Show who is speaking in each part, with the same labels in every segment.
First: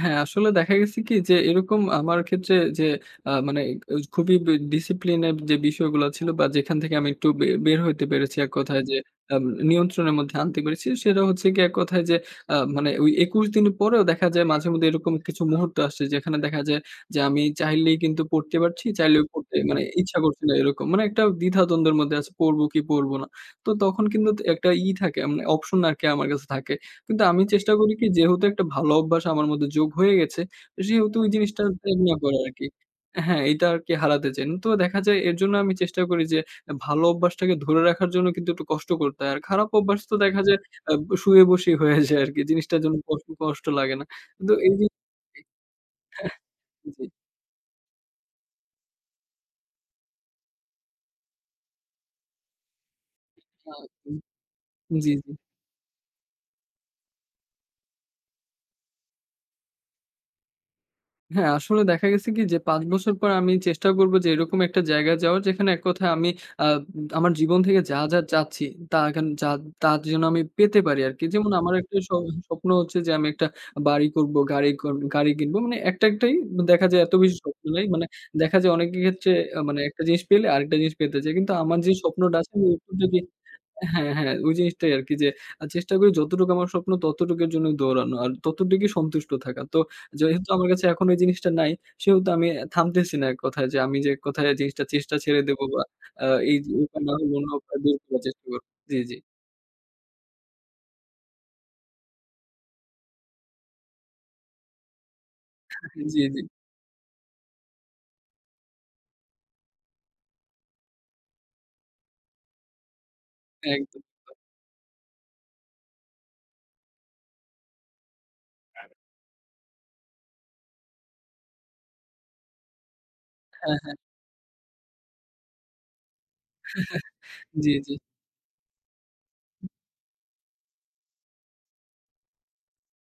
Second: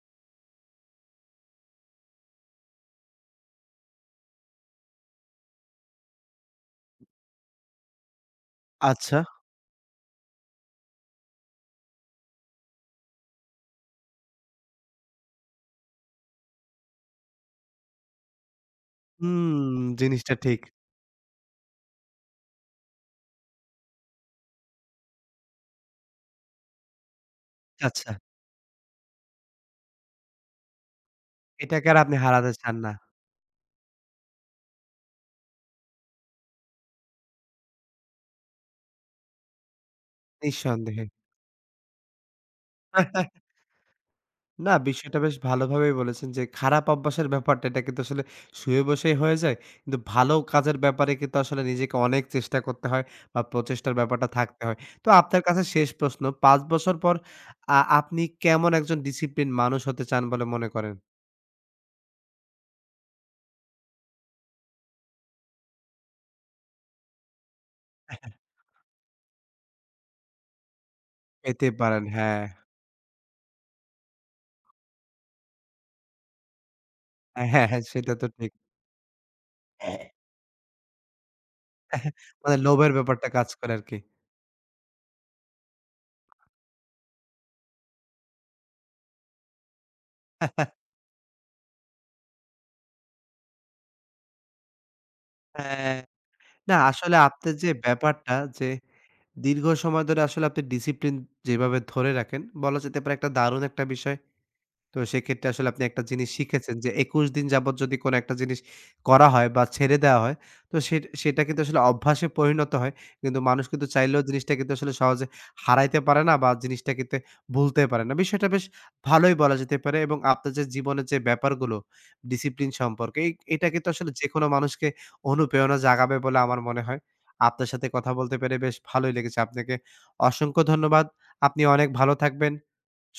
Speaker 1: হ্যাঁ, আসলে দেখা গেছে কি? যে এরকম আমার ক্ষেত্রে যে আ মানে এ এই খুবই এ ডিসিপ্লিনের যে বিষয়গুলা ছিল বা, যেখান থেকে আমি একটু বে বের হইতে পেরেছি এককথায় যে
Speaker 2: আচ্ছা।
Speaker 1: আব নিয়ন্ত্রণের মধ্যে আনতে পেরেছি, সেটা হচ্ছে গিয়ে এককথায় যে আ মানে ওই ২১ দিন পরেও দেখা যায় মাঝে মধ্যে এরকম কিছু মুহূর্ত আসছে, যেখানে দেখা যায় যে আমি চাইলেই কিন্তু পড়তে পারছি। চাইলেও পড়তে
Speaker 2: হুম,
Speaker 1: মানে ইচ্ছা
Speaker 2: জিনিসটা
Speaker 1: করছে না
Speaker 2: ঠিক।
Speaker 1: এরকম। মানে একটা দ্বিধাদ্বন্দ্বের মধ্যে আছি পড়বো কি, পড়বো না। তো তখন কিন্তু ত একটা ই থাকে মানে অপশন আরকি আমার কাছে থাকে। কিন্তু আমি চেষ্টা করি কি
Speaker 2: আচ্ছা।
Speaker 1: যেহেতু একটা ভালো অভ্যাস আমার মধ্যে যোগ হয়ে গেছে, সেহেতু এই জিনিসটা
Speaker 2: এটাকে আর আপনি
Speaker 1: [unintelligible] করা
Speaker 2: হারাতে
Speaker 1: আরকি।
Speaker 2: চান না।
Speaker 1: হ্যাঁ, এইটা আরকি হারাতে চাই না। তো দেখা যায় এর জন্য আমি চেষ্টা করি যে এ ভালো অভ্যাসটাকে ধরে রাখার জন্য কিন্তু একটু কষ্ট করতে হয়। আর খারাপ অভ্যাস তো দেখা যায় আ্ব
Speaker 2: নিঃসন্দেহে।
Speaker 1: শুয়ে বসেই হয়ে যায় আরকি। জিনিসটার জন্য কষ্ট কষ্ট লাগে না। কিন্তু
Speaker 2: না,
Speaker 1: এই জিনিস
Speaker 2: বিষয়টা বেশ
Speaker 1: এ
Speaker 2: ভালোভাবেই বলেছেন যে, "খারাপ
Speaker 1: এহ জ্বী।
Speaker 2: অভ্যাসের ব্যাপারটা এটা কিন্তু আসলে শুয়ে বসেই হয়ে যায়। কিন্তু ভালো কাজের ব্যাপারে কিন্তু আসলে নিজেকে অনেক চেষ্টা করতে হয় বা প্রচেষ্টার
Speaker 1: [unintelligible]
Speaker 2: ব্যাপারটা থাকতে হয়।"
Speaker 1: জ্বী,
Speaker 2: তো
Speaker 1: জ্বী।
Speaker 2: আপনার কাছে শেষ প্রশ্ন। ৫ বছর পর আ আপনি কেমন একজন ডিসিপ্লিন মানুষ হতে চান বলে মনে করেন?
Speaker 1: হ্যাঁ, আসলে দেখা গেছে কি? যে ৫ বছর পর আমি চেষ্টা করবো যে এরকম একটা জায়গায় যাওয়ার যেখানে এক কথায় আমি আ আব আমার জীবন থেকে যা, যা চাচ্ছি, তা এখেন যা তা যেন আমি পেতে পারি আরকি। যেমন
Speaker 2: পেতে
Speaker 1: আমার একটা
Speaker 2: পারেন।
Speaker 1: স
Speaker 2: হ্যাঁ।
Speaker 1: স্বপ্ন হচ্ছে যে আমি একটা বাড়ি করবো, গাড়ি করবো গাড়ি কিনবো। মানে একটা-একটাই। দ দেখা যায় এত বেশি
Speaker 2: অ্যা
Speaker 1: স্বপ্ন
Speaker 2: হ্যাঁ, হ্যাঁ
Speaker 1: নাই। মানে
Speaker 2: সেটা তো ঠিক।
Speaker 1: দেখা যায় অনেকের ক্ষেত্রে আ মানে একটা জিনিস পেলে আরেকটা জিনিস পেতে চায়। কিন্তু আমার যেই স্বপ্নটা আছে
Speaker 2: মানে লোভের
Speaker 1: এরকম যদি
Speaker 2: ব্যাপারটা কাজ করে আরকি।
Speaker 1: হ্যাঁ, হ্যাঁ। ওই জিনিসটাই আরকি যে আ চেষ্টা করি যতটুকু আমার স্বপ্ন ততটুকের জন্য দৌড়ানো। আর ততটুকই সন্তুষ্ট থাকা। তো যেহেতু আমার কাছে এখন এই জিনিসটা নাই, সেহেতু আমি এ থামতেছি না এককথায়। যে আমি যে এককথায় জিনিসটা চেষ্টা ছেড়ে দেব বা
Speaker 2: হ্যাঁ।
Speaker 1: আ এই
Speaker 2: না আসলে আপনার যে
Speaker 1: [unintelligible]
Speaker 2: ব্যাপারটা
Speaker 1: চেষ্টা করবো
Speaker 2: যে
Speaker 1: জ্বী, জ্বী।
Speaker 2: দীর্ঘ সময় ধরে আসলে আপনি ডিসিপ্লিন যেভাবে ধরে রাখেন, বলা যেতে পারে একটা দারুন একটা বিষয়। তো সেক্ষেত্রে আসলে আপনি
Speaker 1: [unintelligible]
Speaker 2: একটা
Speaker 1: জ্বী,
Speaker 2: জিনিস
Speaker 1: জ্বী।
Speaker 2: শিখেছেন যে ২১ দিন যাবত যদি কোন একটা জিনিস করা হয় বা, ছেড়ে দেওয়া হয়, তো সেট সেটা কিন্তু আসলে অভ্যাসে পরিণত হয়। কিন্তু মানুষ কিন্তু চাইলেও
Speaker 1: একদমই
Speaker 2: জিনিসটা কিন্তু আসলে সহজে হারাইতে পারে না বা জিনিসটা কিন্তু ভুলতে পারে না। বিষয়টা বেশ ভালোই বলা যেতে পারে এবং আপনার যে জীবনের যে ব্যাপারগুলো ডিসিপ্লিন সম্পর্কে এই এটা
Speaker 1: হ্যাঁ,
Speaker 2: কিন্তু
Speaker 1: হ্যাঁ।
Speaker 2: আসলে যেকোনো মানুষকে অনুপ্রেরণা জাগাবে বলে আমার মনে হয়। আপনার
Speaker 1: জ্বী,
Speaker 2: সাথে
Speaker 1: জ্বী।
Speaker 2: কথা বলতে পেরে বেশ ভালোই লেগেছে। আপনাকে অসংখ্য ধন্যবাদ। আপনি অনেক ভালো থাকবেন,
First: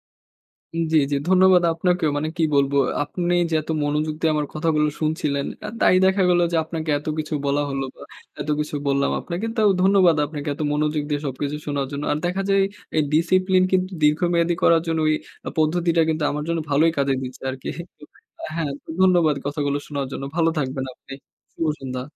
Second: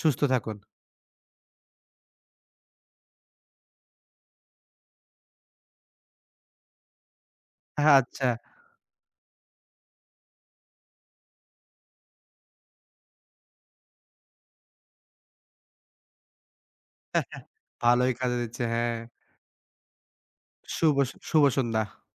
Speaker 2: সুস্থ থাকুন।
Speaker 1: উ জ্বী, জ্বী। ধন্যবাদ আপনাকেও। মানে কি বলবো? আ আপনি যে এত মনোযোগ দিয়ে আমার কথাগুলো শুনছিলেন। এ তাই দেখা গেল যে আপনাকে এত কিছু বলা হলো
Speaker 2: হ্যাঁ,
Speaker 1: বা
Speaker 2: আচ্ছা।
Speaker 1: এত কিছু বললাম আপনাকেও। তাও ধন্যবাদ আপনাকে এত মনোযোগ দিয়ে সবকিছু শোনার জন্য। আর দেখা যায় এই ডিসিপ্লিন কিন্তু দীর্ঘমেয়াদী করার জন্য ওই আ পদ্ধতিটা কিন্তু আমার জন্য ভালোই কাজে দিচ্ছে আরকি।
Speaker 2: ভালোই কাজে দিচ্ছে
Speaker 1: হ্যাঁ। তো
Speaker 2: হ্যাঁ।
Speaker 1: ধন্যবাদ কথাগুলো শোনার জন্য। ভালো থাকবেন
Speaker 2: শুভ স
Speaker 1: আপনি।
Speaker 2: শুভ
Speaker 1: শুভ
Speaker 2: সন্ধ্যা।
Speaker 1: সন্ধ্যা।